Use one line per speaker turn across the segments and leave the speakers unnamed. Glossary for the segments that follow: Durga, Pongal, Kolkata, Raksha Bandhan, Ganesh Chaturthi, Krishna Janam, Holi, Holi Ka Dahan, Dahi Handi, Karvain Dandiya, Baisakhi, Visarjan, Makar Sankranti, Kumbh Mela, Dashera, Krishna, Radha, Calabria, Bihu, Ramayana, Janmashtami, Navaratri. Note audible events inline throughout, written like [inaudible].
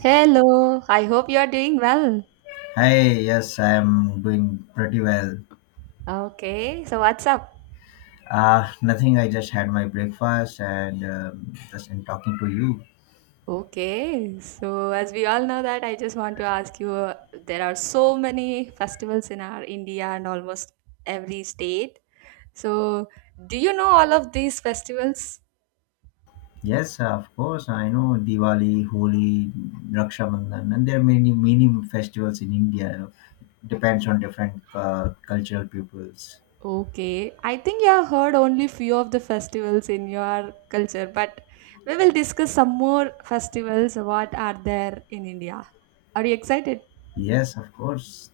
Hello, I hope you are doing well.
Hi, yes, I'm doing pretty well.
Okay, so what's up?
Nothing, I just had my breakfast and just in talking to you.
Okay, so as we all know that I just want to ask you there are so many festivals in our India and almost every state. So, do you know all of these festivals?
Yes, of course, I know Diwali, Holi, Raksha Bandhan, and there are many, many festivals in India. Depends on different cultural peoples.
Okay, I think you have heard only few of the festivals in your culture, but we will discuss some more festivals what are there in India. Are you excited?
Yes, of course.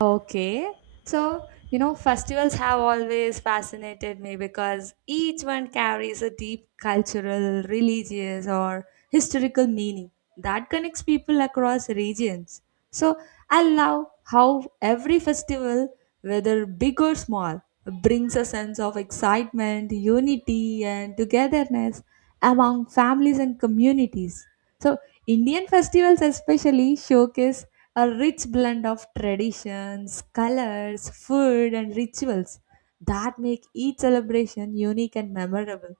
Okay. So, you know, festivals have always fascinated me because each one carries a deep cultural, religious, or historical meaning that connects people across regions. So, I love how every festival, whether big or small, brings a sense of excitement, unity, and togetherness among families and communities. So, Indian festivals especially showcase a rich blend of traditions, colors, food, and rituals that make each celebration unique and memorable.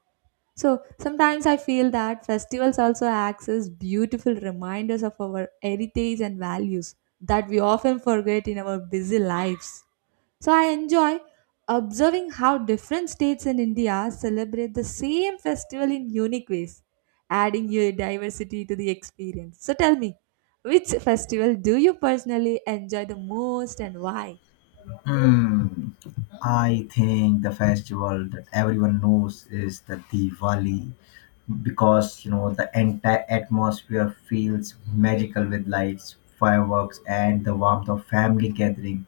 So sometimes I feel that festivals also act as beautiful reminders of our heritage and values that we often forget in our busy lives. So I enjoy observing how different states in India celebrate the same festival in unique ways, adding your diversity to the experience. So tell me, which festival do you personally enjoy the most and why?
Hmm. I think the festival that everyone knows is the Diwali because you know the entire atmosphere feels magical with lights, fireworks, and the warmth of family gathering.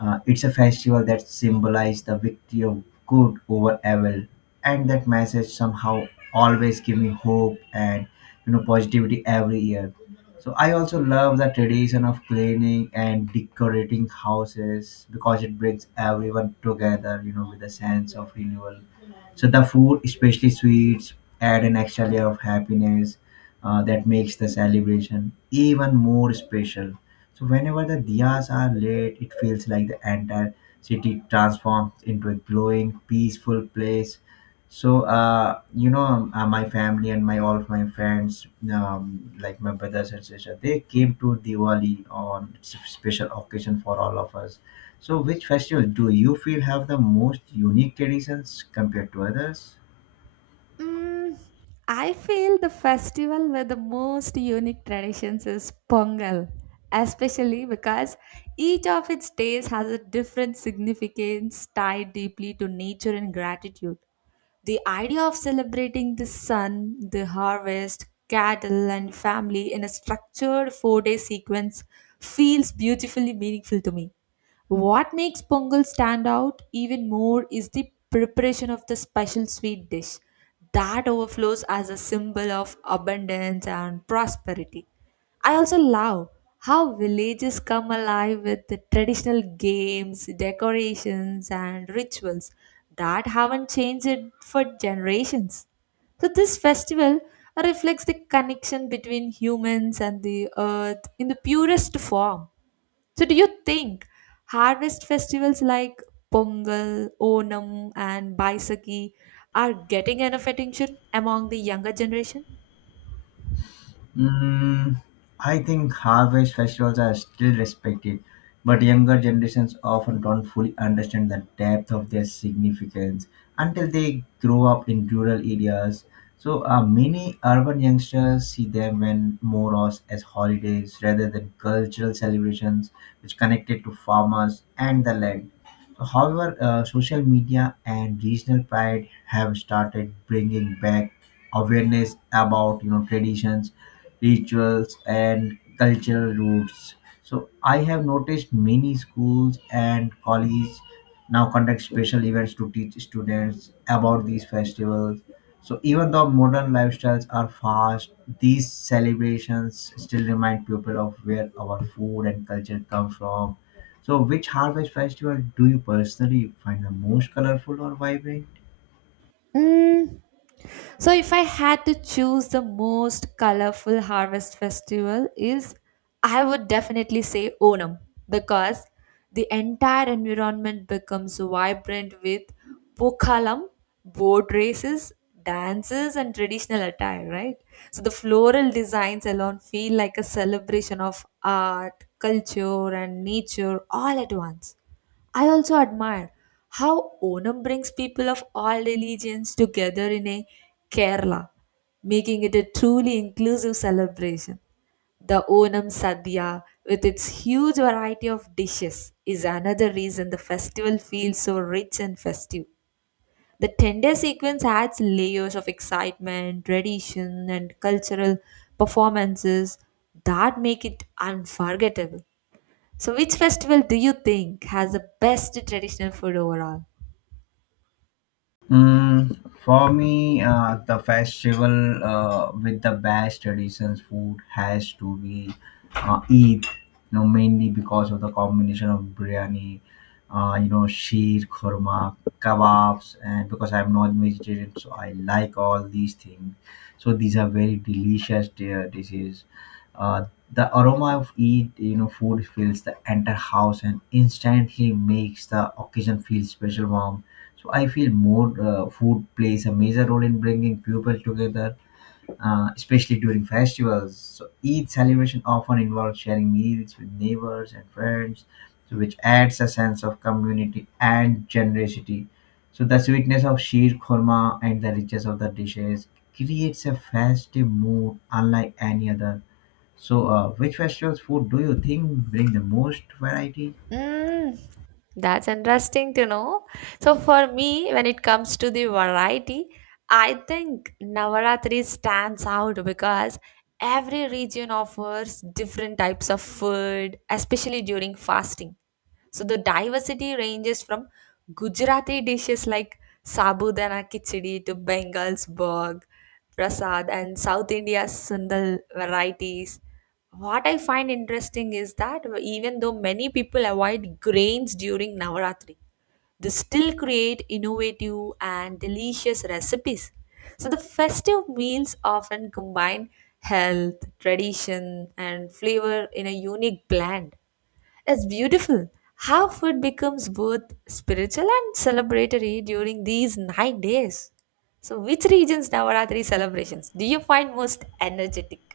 It's a festival that symbolizes the victory of good over evil, and that message somehow always gives me hope and you know positivity every year. So I also love the tradition of cleaning and decorating houses because it brings everyone together, you know, with a sense of renewal. So the food, especially sweets, add an extra layer of happiness that makes the celebration even more special. So whenever the diyas are lit, it feels like the entire city transforms into a glowing, peaceful place, so, my family and my all of my friends, like my brothers and sisters, they came to Diwali on special occasion for all of us. So, which festival do you feel have the most unique traditions compared to others?
Mm, I feel the festival with the most unique traditions is Pongal, especially because each of its days has a different significance tied deeply to nature and gratitude. The idea of celebrating the sun, the harvest, cattle, and family in a structured 4 day sequence feels beautifully meaningful to me. What makes Pongal stand out even more is the preparation of the special sweet dish that overflows as a symbol of abundance and prosperity. I also love how villages come alive with the traditional games, decorations, and rituals that haven't changed it for generations. So, this festival reflects the connection between humans and the earth in the purest form. So, do you think harvest festivals like Pongal, Onam, and Baisakhi are getting enough attention among the younger generation?
Mm, I think harvest festivals are still respected, but younger generations often don't fully understand the depth of their significance until they grow up in rural areas. So many urban youngsters see them when more as holidays rather than cultural celebrations which connected to farmers and the land. So, however, social media and regional pride have started bringing back awareness about you know traditions, rituals, and cultural roots. So I have noticed many schools and colleges now conduct special events to teach students about these festivals. So even though modern lifestyles are fast, these celebrations still remind people of where our food and culture come from. So which harvest festival do you personally find the most colorful or vibrant?
Mm, so if I had to choose the most colorful harvest festival is I would definitely say Onam because the entire environment becomes vibrant with pokalam, boat races, dances and traditional attire, right? So the floral designs alone feel like a celebration of art, culture and nature all at once. I also admire how Onam brings people of all religions together in a Kerala, making it a truly inclusive celebration. The Onam Sadhya, with its huge variety of dishes, is another reason the festival feels so rich and festive. The tender sequence adds layers of excitement, tradition, and cultural performances that make it unforgettable. So, which festival do you think has the best traditional food overall?
Mm, for me, the festival with the best traditions food has to be Eid, you know, mainly because of the combination of biryani, you know, sheer, khurma, kebabs, and because I'm non-vegetarian, so I like all these things. So these are very delicious dishes. Uh, the aroma of Eid, you know, food fills the entire house and instantly makes the occasion feel special warm, so I feel more food plays a major role in bringing people together, especially during festivals. So each celebration often involves sharing meals with neighbors and friends, so which adds a sense of community and generosity. So the sweetness of sheer korma and the richness of the dishes creates a festive mood unlike any other. So, which festival's food do you think bring the most variety?
Mm, that's interesting to know. So for me, when it comes to the variety, I think Navaratri stands out because every region offers different types of food, especially during fasting. So the diversity ranges from Gujarati dishes like Sabudana Khichdi to Bengal's Bog, Prasad, and South India's Sundal varieties. What I find interesting is that even though many people avoid grains during Navaratri, they still create innovative and delicious recipes. So the festive meals often combine health, tradition, and flavor in a unique blend. It's beautiful how food becomes both spiritual and celebratory during these 9 days. So, which region's Navaratri celebrations do you find most energetic?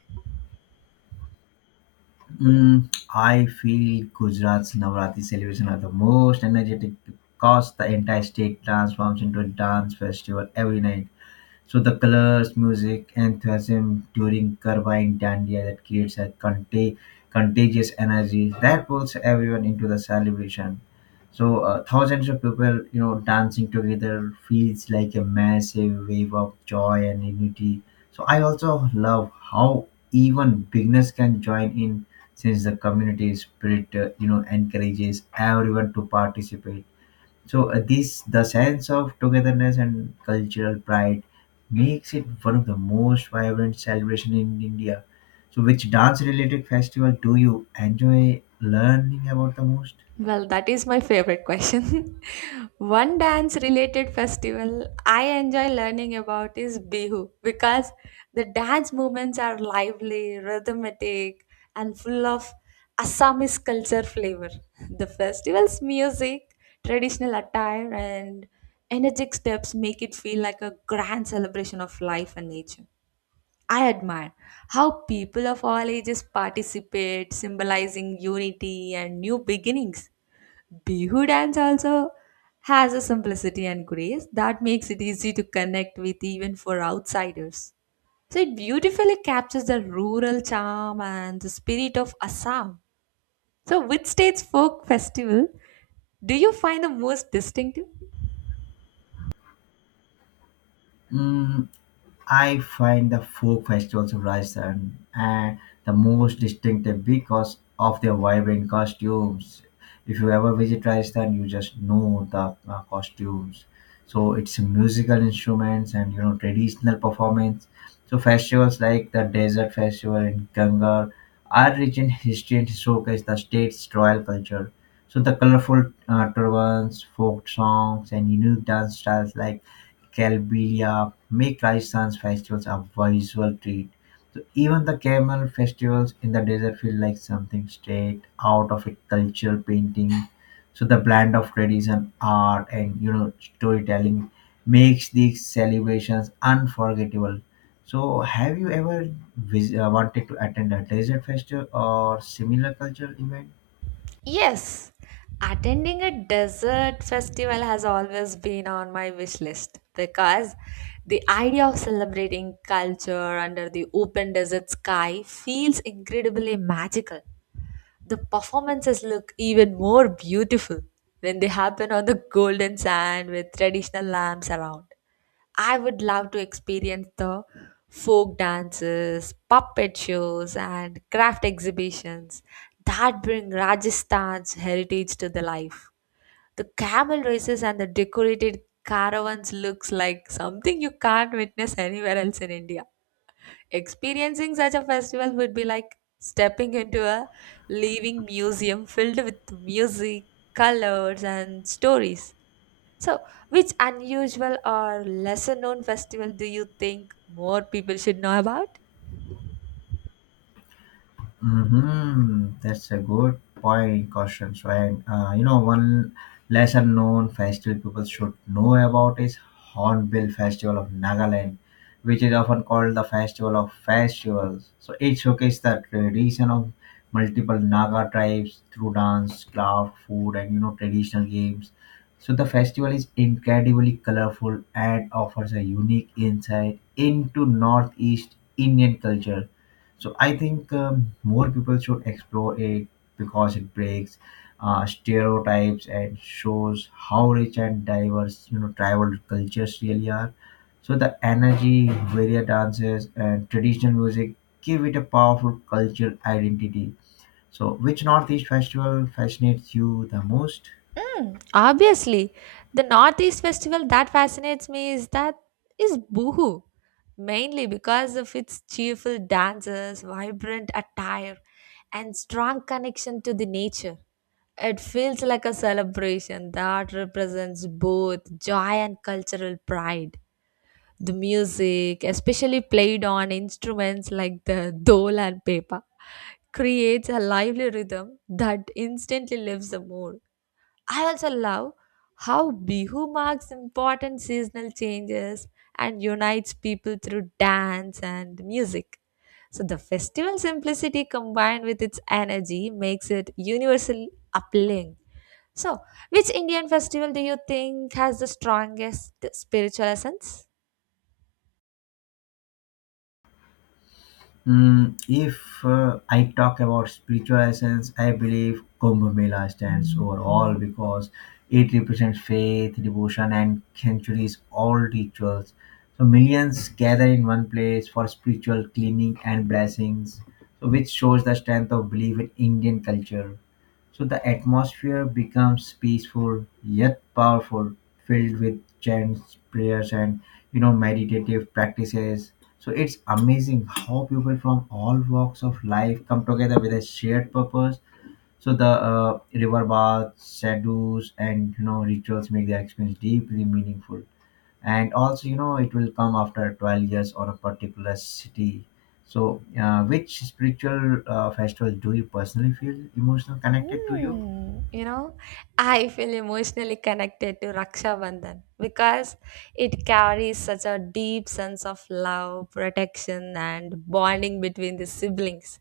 Mm, I feel Gujarat's Navratri celebration are the most energetic because the entire state transforms into a dance festival every night. So the colors, music, enthusiasm during Karvain Dandiya that creates a contagious energy that pulls everyone into the celebration. So thousands of people, you know, dancing together feels like a massive wave of joy and unity. So I also love how even beginners can join in since the community spirit, you know, encourages everyone to participate, so this the sense of togetherness and cultural pride makes it one of the most vibrant celebration in India. So which dance related festival do you enjoy learning about the most?
Well, that is my favorite question. [laughs] One dance related festival I enjoy learning about is Bihu because the dance movements are lively, rhythmic, and full of Assamese culture flavor. The festival's music, traditional attire, and energetic steps make it feel like a grand celebration of life and nature. I admire how people of all ages participate, symbolizing unity and new beginnings. Bihu dance also has a simplicity and grace that makes it easy to connect with even for outsiders. So it beautifully captures the rural charm and the spirit of Assam. So which state's folk festival do you find the most distinctive?
Mm, I find the folk festivals of Rajasthan the most distinctive because of their vibrant costumes. If you ever visit Rajasthan, you just know the costumes. So it's musical instruments and you know traditional performance. So festivals like the Desert Festival in Gangar are rich in history and showcase the state's royal culture. So the colorful turbans, folk songs, and unique dance styles like Calabria make Rajasthan's festivals a visual treat. So even the camel festivals in the desert feel like something straight out of a cultural painting. So the blend of tradition, art, and you know storytelling makes these celebrations unforgettable. So have you ever wanted to attend a desert festival or similar cultural event?
Yes, attending a desert festival has always been on my wish list because the idea of celebrating culture under the open desert sky feels incredibly magical. The performances look even more beautiful when they happen on the golden sand with traditional lamps around. I would love to experience the folk dances, puppet shows, and craft exhibitions that bring Rajasthan's heritage to the life. The camel races and the decorated caravans looks like something you can't witness anywhere else in India. Experiencing such a festival would be like stepping into a living museum filled with music, colors, and stories. So, which unusual or lesser known festival do you think more people should know about?
Mm-hmm. That's a good point, caution. So, and you know, one lesser known festival people should know about is Hornbill Festival of Nagaland, which is often called the Festival of Festivals. So, it showcases the tradition of multiple Naga tribes through dance, craft, food, and you know, traditional games. So, the festival is incredibly colorful and offers a unique insight into Northeast Indian culture, so I think more people should explore it because it breaks stereotypes and shows how rich and diverse you know tribal cultures really are. So the energy, various dances, and traditional music give it a powerful cultural identity. So which Northeast festival fascinates you the most?
Mm, obviously, the Northeast festival that fascinates me is that is Boohoo, mainly because of its cheerful dances, vibrant attire, and strong connection to the nature. It feels like a celebration that represents both joy and cultural pride. The music, especially played on instruments like the dole and pepa, creates a lively rhythm that instantly lifts the mood. I also love how Bihu marks important seasonal changes and unites people through dance and music. So the festival simplicity combined with its energy makes it universally appealing. So, which Indian festival do you think has the strongest spiritual essence?
Mm, if I talk about spiritual essence, I believe Kumbh Mela stands over all because it represents faith, devotion, and centuries old rituals. So millions gather in one place for spiritual cleaning and blessings, so which shows the strength of belief in Indian culture. So the atmosphere becomes peaceful yet powerful, filled with chants, prayers, and you know meditative practices. So it's amazing how people from all walks of life come together with a shared purpose. So the river baths, sadhus, and you know rituals make their experience deeply meaningful. And also, you know, it will come after 12 years or a particular city. So, which spiritual festival do you personally feel emotional connected to you?
Hmm, you know, I feel emotionally connected to Raksha Bandhan because it carries such a deep sense of love, protection, and bonding between the siblings.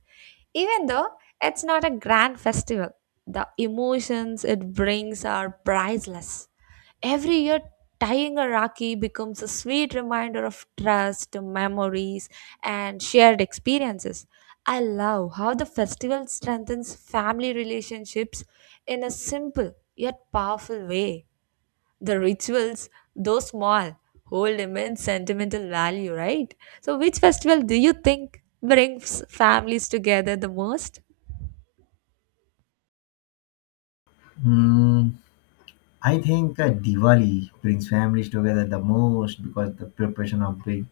Even though it's not a grand festival, the emotions it brings are priceless. Every year, tying a Rakhi becomes a sweet reminder of trust, memories, and shared experiences. I love how the festival strengthens family relationships in a simple yet powerful way. The rituals, though small, hold immense sentimental value, right? So, which festival do you think brings families together the most?
Hmm, I think Diwali brings families together the most because the preparation of big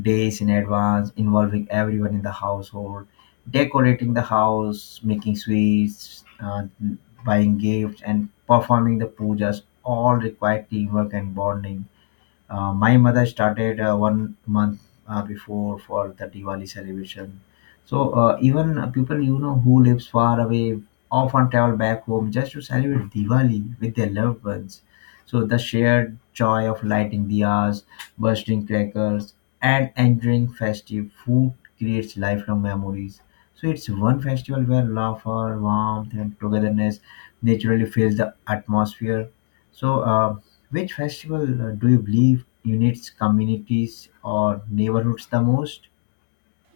days in advance involving everyone in the household, decorating the house, making sweets, buying gifts, and performing the pujas all require teamwork and bonding. My mother started one month before for the Diwali celebration. So even people you know who lives far away often travel back home just to celebrate Diwali with their loved ones. So the shared joy of lighting diyas, bursting crackers, and enjoying festive food creates lifelong memories. So it's one festival where laughter, warmth, and togetherness naturally fills the atmosphere. So which festival do you believe unites communities or neighborhoods the most?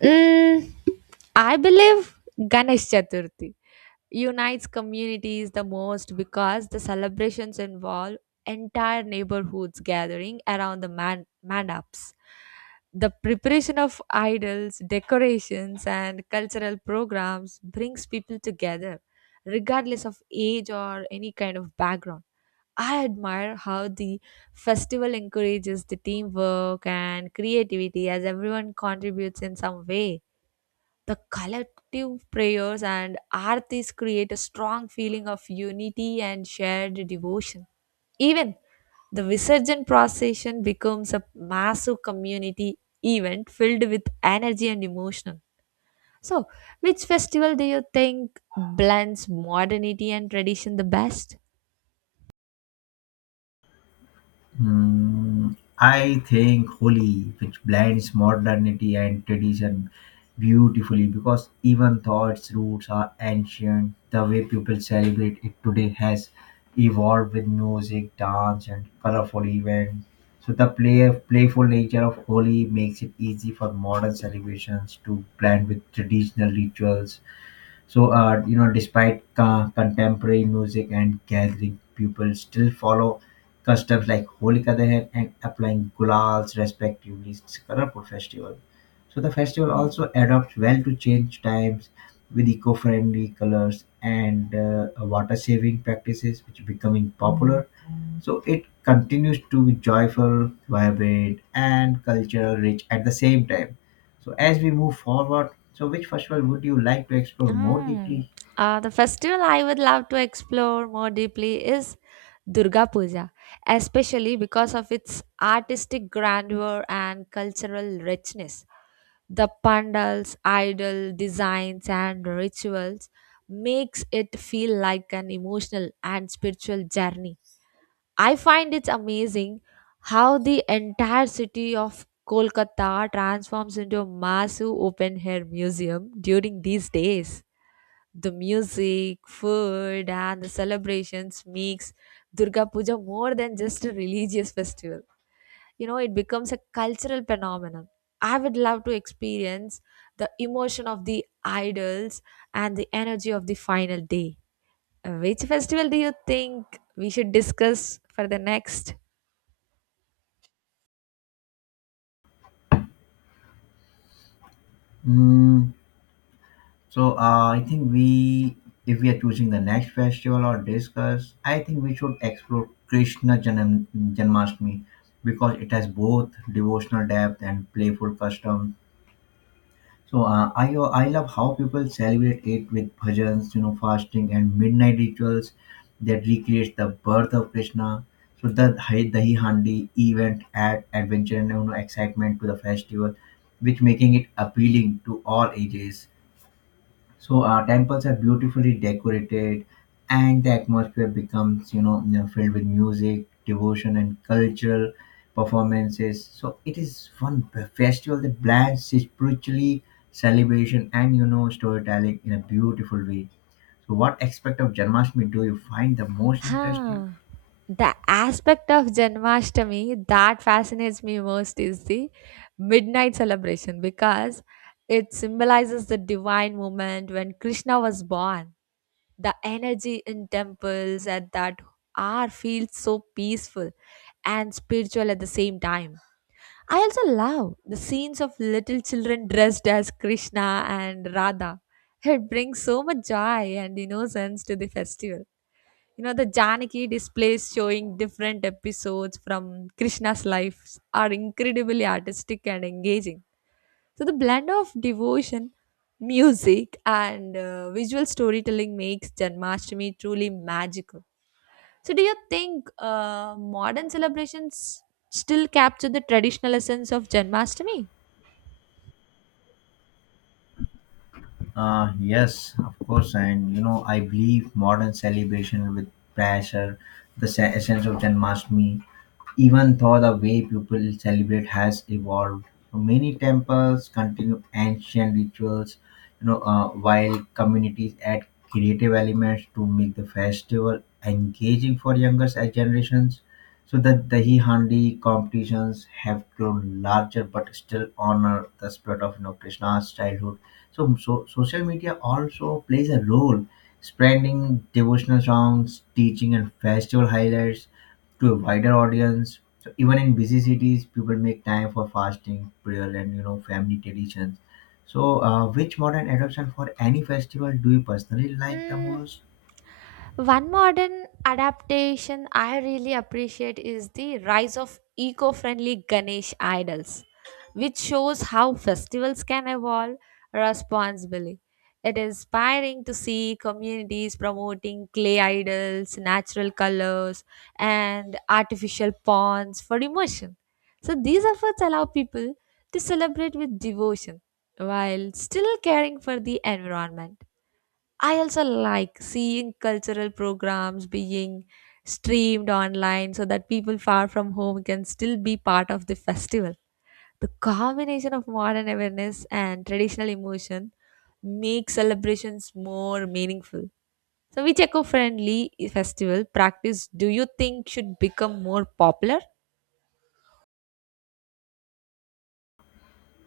Mm, I believe Ganesh Chaturthi unites communities the most because the celebrations involve entire neighborhoods gathering around the man mandaps. The preparation of idols, decorations, and cultural programs brings people together, regardless of age or any kind of background. I admire how the festival encourages the teamwork and creativity as everyone contributes in some way the collective prayers and aartis create a strong feeling of unity and shared devotion. Even the Visarjan procession becomes a massive community event filled with energy and emotion. So, which festival do you think blends modernity and tradition the best?
Hmm, I think Holi, which blends modernity and tradition beautifully because even though its roots are ancient, the way people celebrate it today has evolved with music, dance, and colorful events. So the playful nature of Holi makes it easy for modern celebrations to blend with traditional rituals. So, you know, despite contemporary music and gathering, people still follow customs like Holi Ka Dahan and applying gulals respectively. It's a festival. So the festival also adapts well to change times with eco-friendly colors and water-saving practices, which are becoming popular, so it continues to be joyful, vibrant, and cultural rich at the same time. So as we move forward, so which festival would you like to explore more
Um,
deeply?
the festival I would love to explore more deeply is Durga Puja, especially because of its artistic grandeur and cultural richness. The pandals, idol designs, and rituals makes it feel like an emotional and spiritual journey. I find it's amazing how the entire city of Kolkata transforms into a massive open air museum during these days. The music, food, and the celebrations makes Durga Puja more than just a religious festival. You know, it becomes a cultural phenomenon. I would love to experience the emotion of the idols and the energy of the final day. Which festival do you think we should discuss for the next?
Mm, so I think if we are choosing the next festival or discuss, I think we should explore Krishna Janam, Janmashtami because it has both devotional depth and playful custom. So I love how people celebrate it with bhajans, you know, fasting and midnight rituals that recreates the birth of Krishna. So the Dahi Handi event add adventure and you know excitement to the festival, which making it appealing to all ages. So temples are beautifully decorated, and the atmosphere becomes filled with music, devotion, and cultural performances. So it is one festival that blends spiritually celebration and you know storytelling in a beautiful way. So what aspect of Janmashtami do you find the most interesting?
Huh. The aspect of Janmashtami that fascinates me most is the midnight celebration because it symbolizes the divine moment when Krishna was born. The energy in temples at that hour feels so peaceful and spiritual at the same time. I also love the scenes of little children dressed as Krishna and Radha. It brings so much joy and innocence to the festival. You know, the Janaki displays showing different episodes from Krishna's lives are incredibly artistic and engaging. So, the blend of devotion, music, and visual storytelling makes Janmashtami truly magical. So, do you think modern celebrations still capture the traditional essence of Janmashtami?
Yes, of course, and you know I believe modern celebration with pressure, the essence of Janmashtmi. Even though the way people celebrate has evolved, many temples continue ancient rituals, while communities add creative elements to make the festival engaging for younger generations. So that the dahi handi competitions have grown larger, but still honor the spirit of you know Krishna's childhood. So social media also plays a role, spreading devotional songs, teaching, and festival highlights to a wider audience. So even in busy cities, people make time for fasting, prayer, and you know family traditions. So, which modern adoption for any festival do you personally like the
Mm,
most?
one modern adaptation I really appreciate is the rise of eco friendly Ganesh idols, which shows how festivals can evolve responsibly. It is inspiring to see communities promoting clay idols, natural colors, and artificial ponds for immersion. So these efforts allow people to celebrate with devotion while still caring for the environment. I also like seeing cultural programs being streamed online so that people far from home can still be part of the festival. The combination of modern awareness and traditional emotion makes celebrations more meaningful. So, which eco friendly festival practice do you think should become more popular?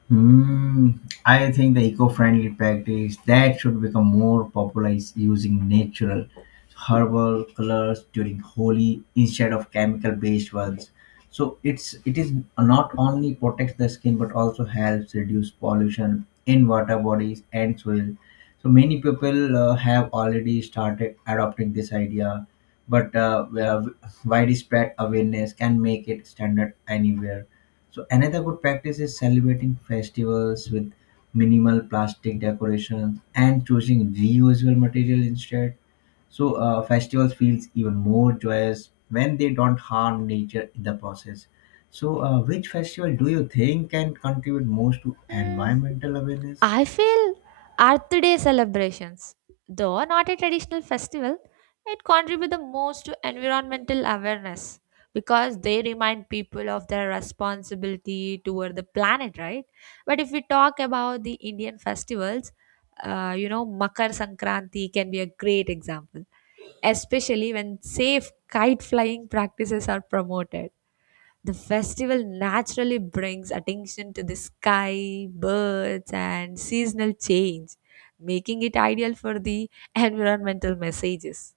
Hmm, I think the eco-friendly practice that should become more popular is using natural herbal colors during Holi instead of chemical-based ones. So it is not only protects the skin but also helps reduce pollution in water bodies and soil. So many people have already started adopting this idea, but well, widespread awareness can make it standard anywhere. So another good practice is celebrating festivals with minimal plastic decorations and choosing reusable material instead. So festivals feels even more joyous when they don't harm nature in the process. So which festival do you think can contribute most to
Mm,
environmental awareness?
I feel Earth Day celebrations, though not a traditional festival, it contributes the most to environmental awareness because they remind people of their responsibility toward the planet, right? But if we talk about the Indian festivals, you know, Makar Sankranti can be a great example, especially when safe kite flying practices are promoted. The festival naturally brings attention to the sky, birds, and seasonal change, making it ideal for the [laughs] environmental messages.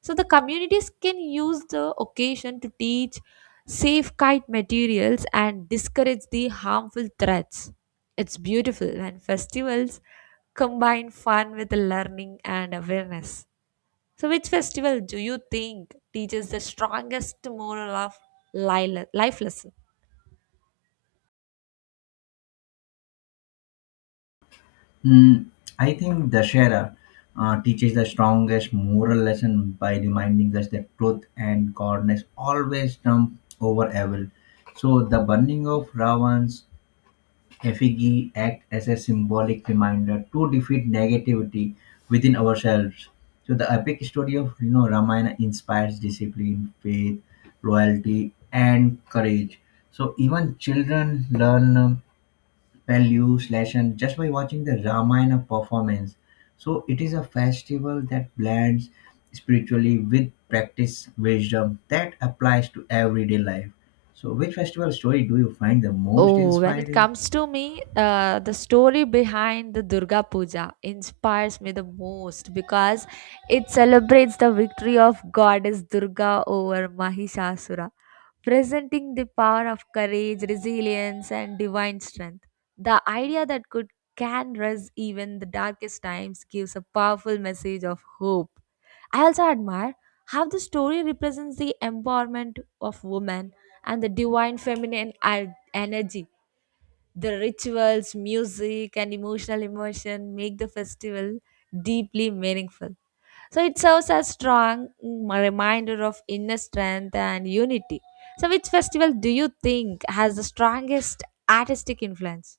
So, the communities can use the occasion to teach safe kite materials and discourage the harmful threats. It's beautiful when festivals combine fun with learning and awareness. So, which festival do you think teaches the strongest moral of life lesson?
Mm, I think Dashera teaches the strongest moral lesson by reminding us that truth and goodness always trump over evil. So the burning of Ravan's effigy act as a symbolic reminder to defeat negativity within ourselves. So the epic story of you know Ramayana inspires discipline, faith, loyalty, and courage. So even children learn, values lesson just by watching the Ramayana performance. So it is a festival that blends spiritually with practice wisdom that applies to everyday life. So which festival story do you find the most
Oh, when it
inspiring?
comes to me, the story behind the Durga Puja inspires me the most because it celebrates the victory of Goddess Durga over Mahishasura, presenting the power of courage, resilience, and divine strength. The idea that could can rise even the darkest times gives a powerful message of hope. I also admire how the story represents the empowerment of women and the divine feminine energy. The rituals, music, and emotional immersion make the festival deeply meaningful. So it serves as strong reminder of inner strength and unity. So which festival do you think has the strongest artistic influence?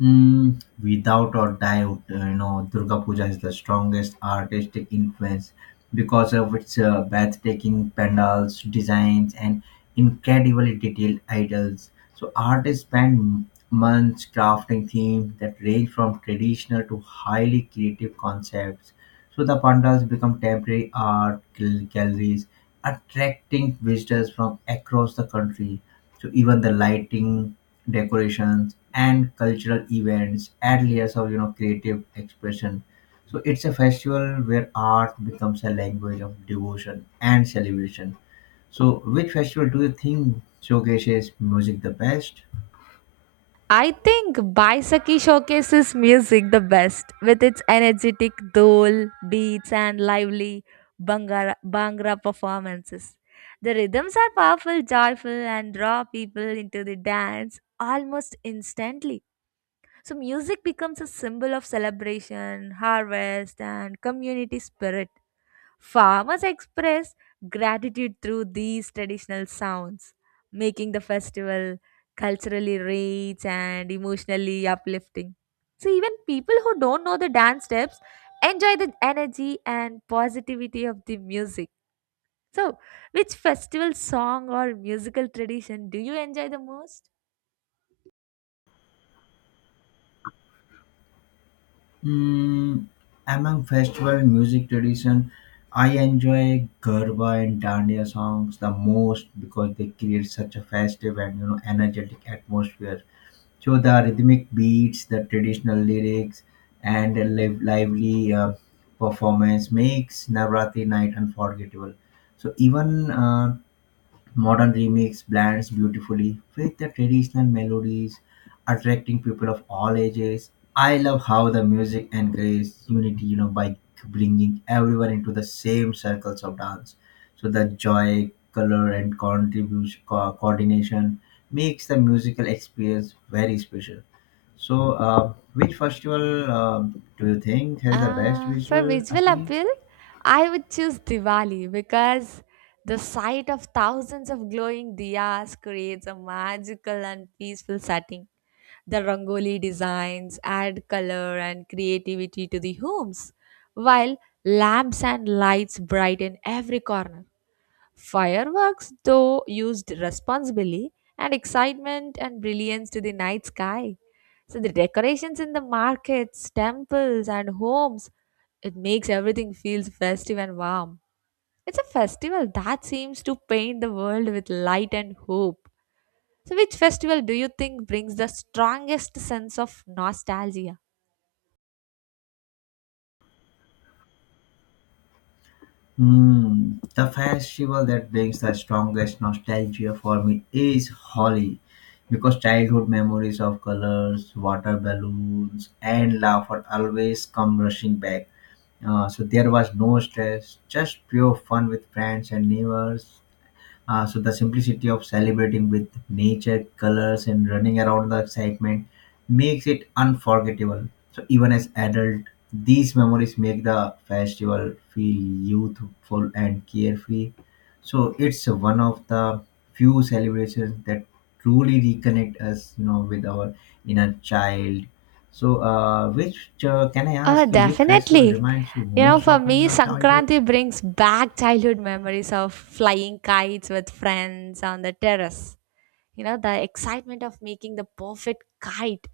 Mm, without or doubt, you know, Durga Puja is the strongest artistic influence because of its breathtaking pandals, designs, and incredibly detailed idols. So, artists spend months crafting themes that range from traditional to highly creative concepts. So, the pandals become temporary art galleries, attracting visitors from across the country. So even the lighting, decorations, and cultural events add layers of you know creative expression. So it's a festival where art becomes a language of devotion and celebration. So which festival do you think showcases music the best?
I think Baisakhi showcases music the best with its energetic dole, beats, and lively Bhangra performances. The rhythms are powerful, joyful, and draw people into the dance almost instantly. So, music becomes a symbol of celebration, harvest, and community spirit. Farmers express gratitude through these traditional sounds, making the festival culturally rich and emotionally uplifting. So, even people who don't know the dance steps enjoy the energy and positivity of the music. So, which festival song or musical tradition do you enjoy the most?
Mm, among festival music tradition, I enjoy Garba and Dandiya songs the most because they create such a festive and you know energetic atmosphere. So the rhythmic beats, the traditional lyrics, and a lively performance makes Navratri night unforgettable. So even modern remix blends beautifully with the traditional melodies, attracting people of all ages. I love how the music encourages unity, you know, by bringing everyone into the same circles of dance. So the joy, color, and contribution coordination makes the musical experience very special. So, which festival do you think has the best
For
visual
visual
appeal?
appeal, I would choose Diwali because the sight of thousands of glowing diyas creates a magical and peaceful setting. The rangoli designs add color and creativity to the homes, while lamps and lights brighten every corner. Fireworks, though, used responsibly and excitement and brilliance to the night sky. So the decorations in the markets, temples, and homes, it makes everything feels festive and warm. It's a festival that seems to paint the world with light and hope. So, which festival do you think brings the strongest sense of nostalgia?
Hmm, the festival that brings the strongest nostalgia for me is Holi, because childhood memories of colors, water balloons, and laughter always come rushing back. So there was no stress, just pure fun with friends and neighbors. So the simplicity of celebrating with nature, colors, and running around the excitement makes it unforgettable. So even as adult, these memories make the festival feel youthful and carefree. So it's one of the few celebrations that truly reconnect us, you know, with our inner child. So, which can I
Oh,
ask you? Which festival
definitely.
reminds you
You know,
most
for
of in
me,
your childhood?
Sankranti brings back childhood memories of flying kites with friends on the terrace. You know, the excitement of making the perfect kite,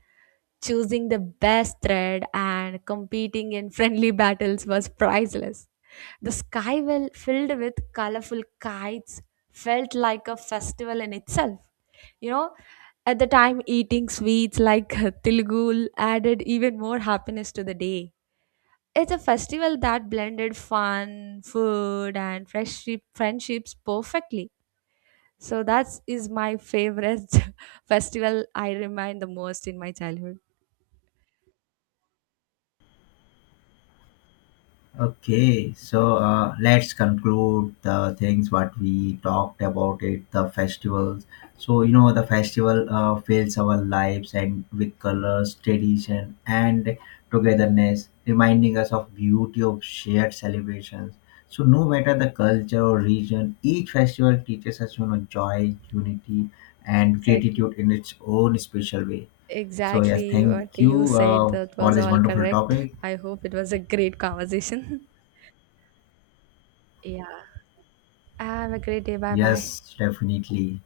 choosing the best thread, and competing in friendly battles was priceless. The sky well filled with colorful kites felt like a festival in itself. You know, at the time, eating sweets like [laughs] tilgul added even more happiness to the day. It's a festival that blended fun, food, and friendships perfectly. So that is my favorite [laughs] festival I remind the most in my childhood.
Okay, so let's conclude the things what we talked about it, the festivals. So you know the festival fills our lives and with colors, tradition, and togetherness, reminding us of beauty of shared celebrations. So no matter the culture or region, each festival teaches us you know joy, unity, and
Exactly.
gratitude in its own special way. So yes,
Exactly what
thank
you
you
said, that
for
was
this
all
wonderful
correct.
topic.
I hope it was a great conversation. [laughs] Yeah. Have a great day. Bye bye.
Yes, definitely.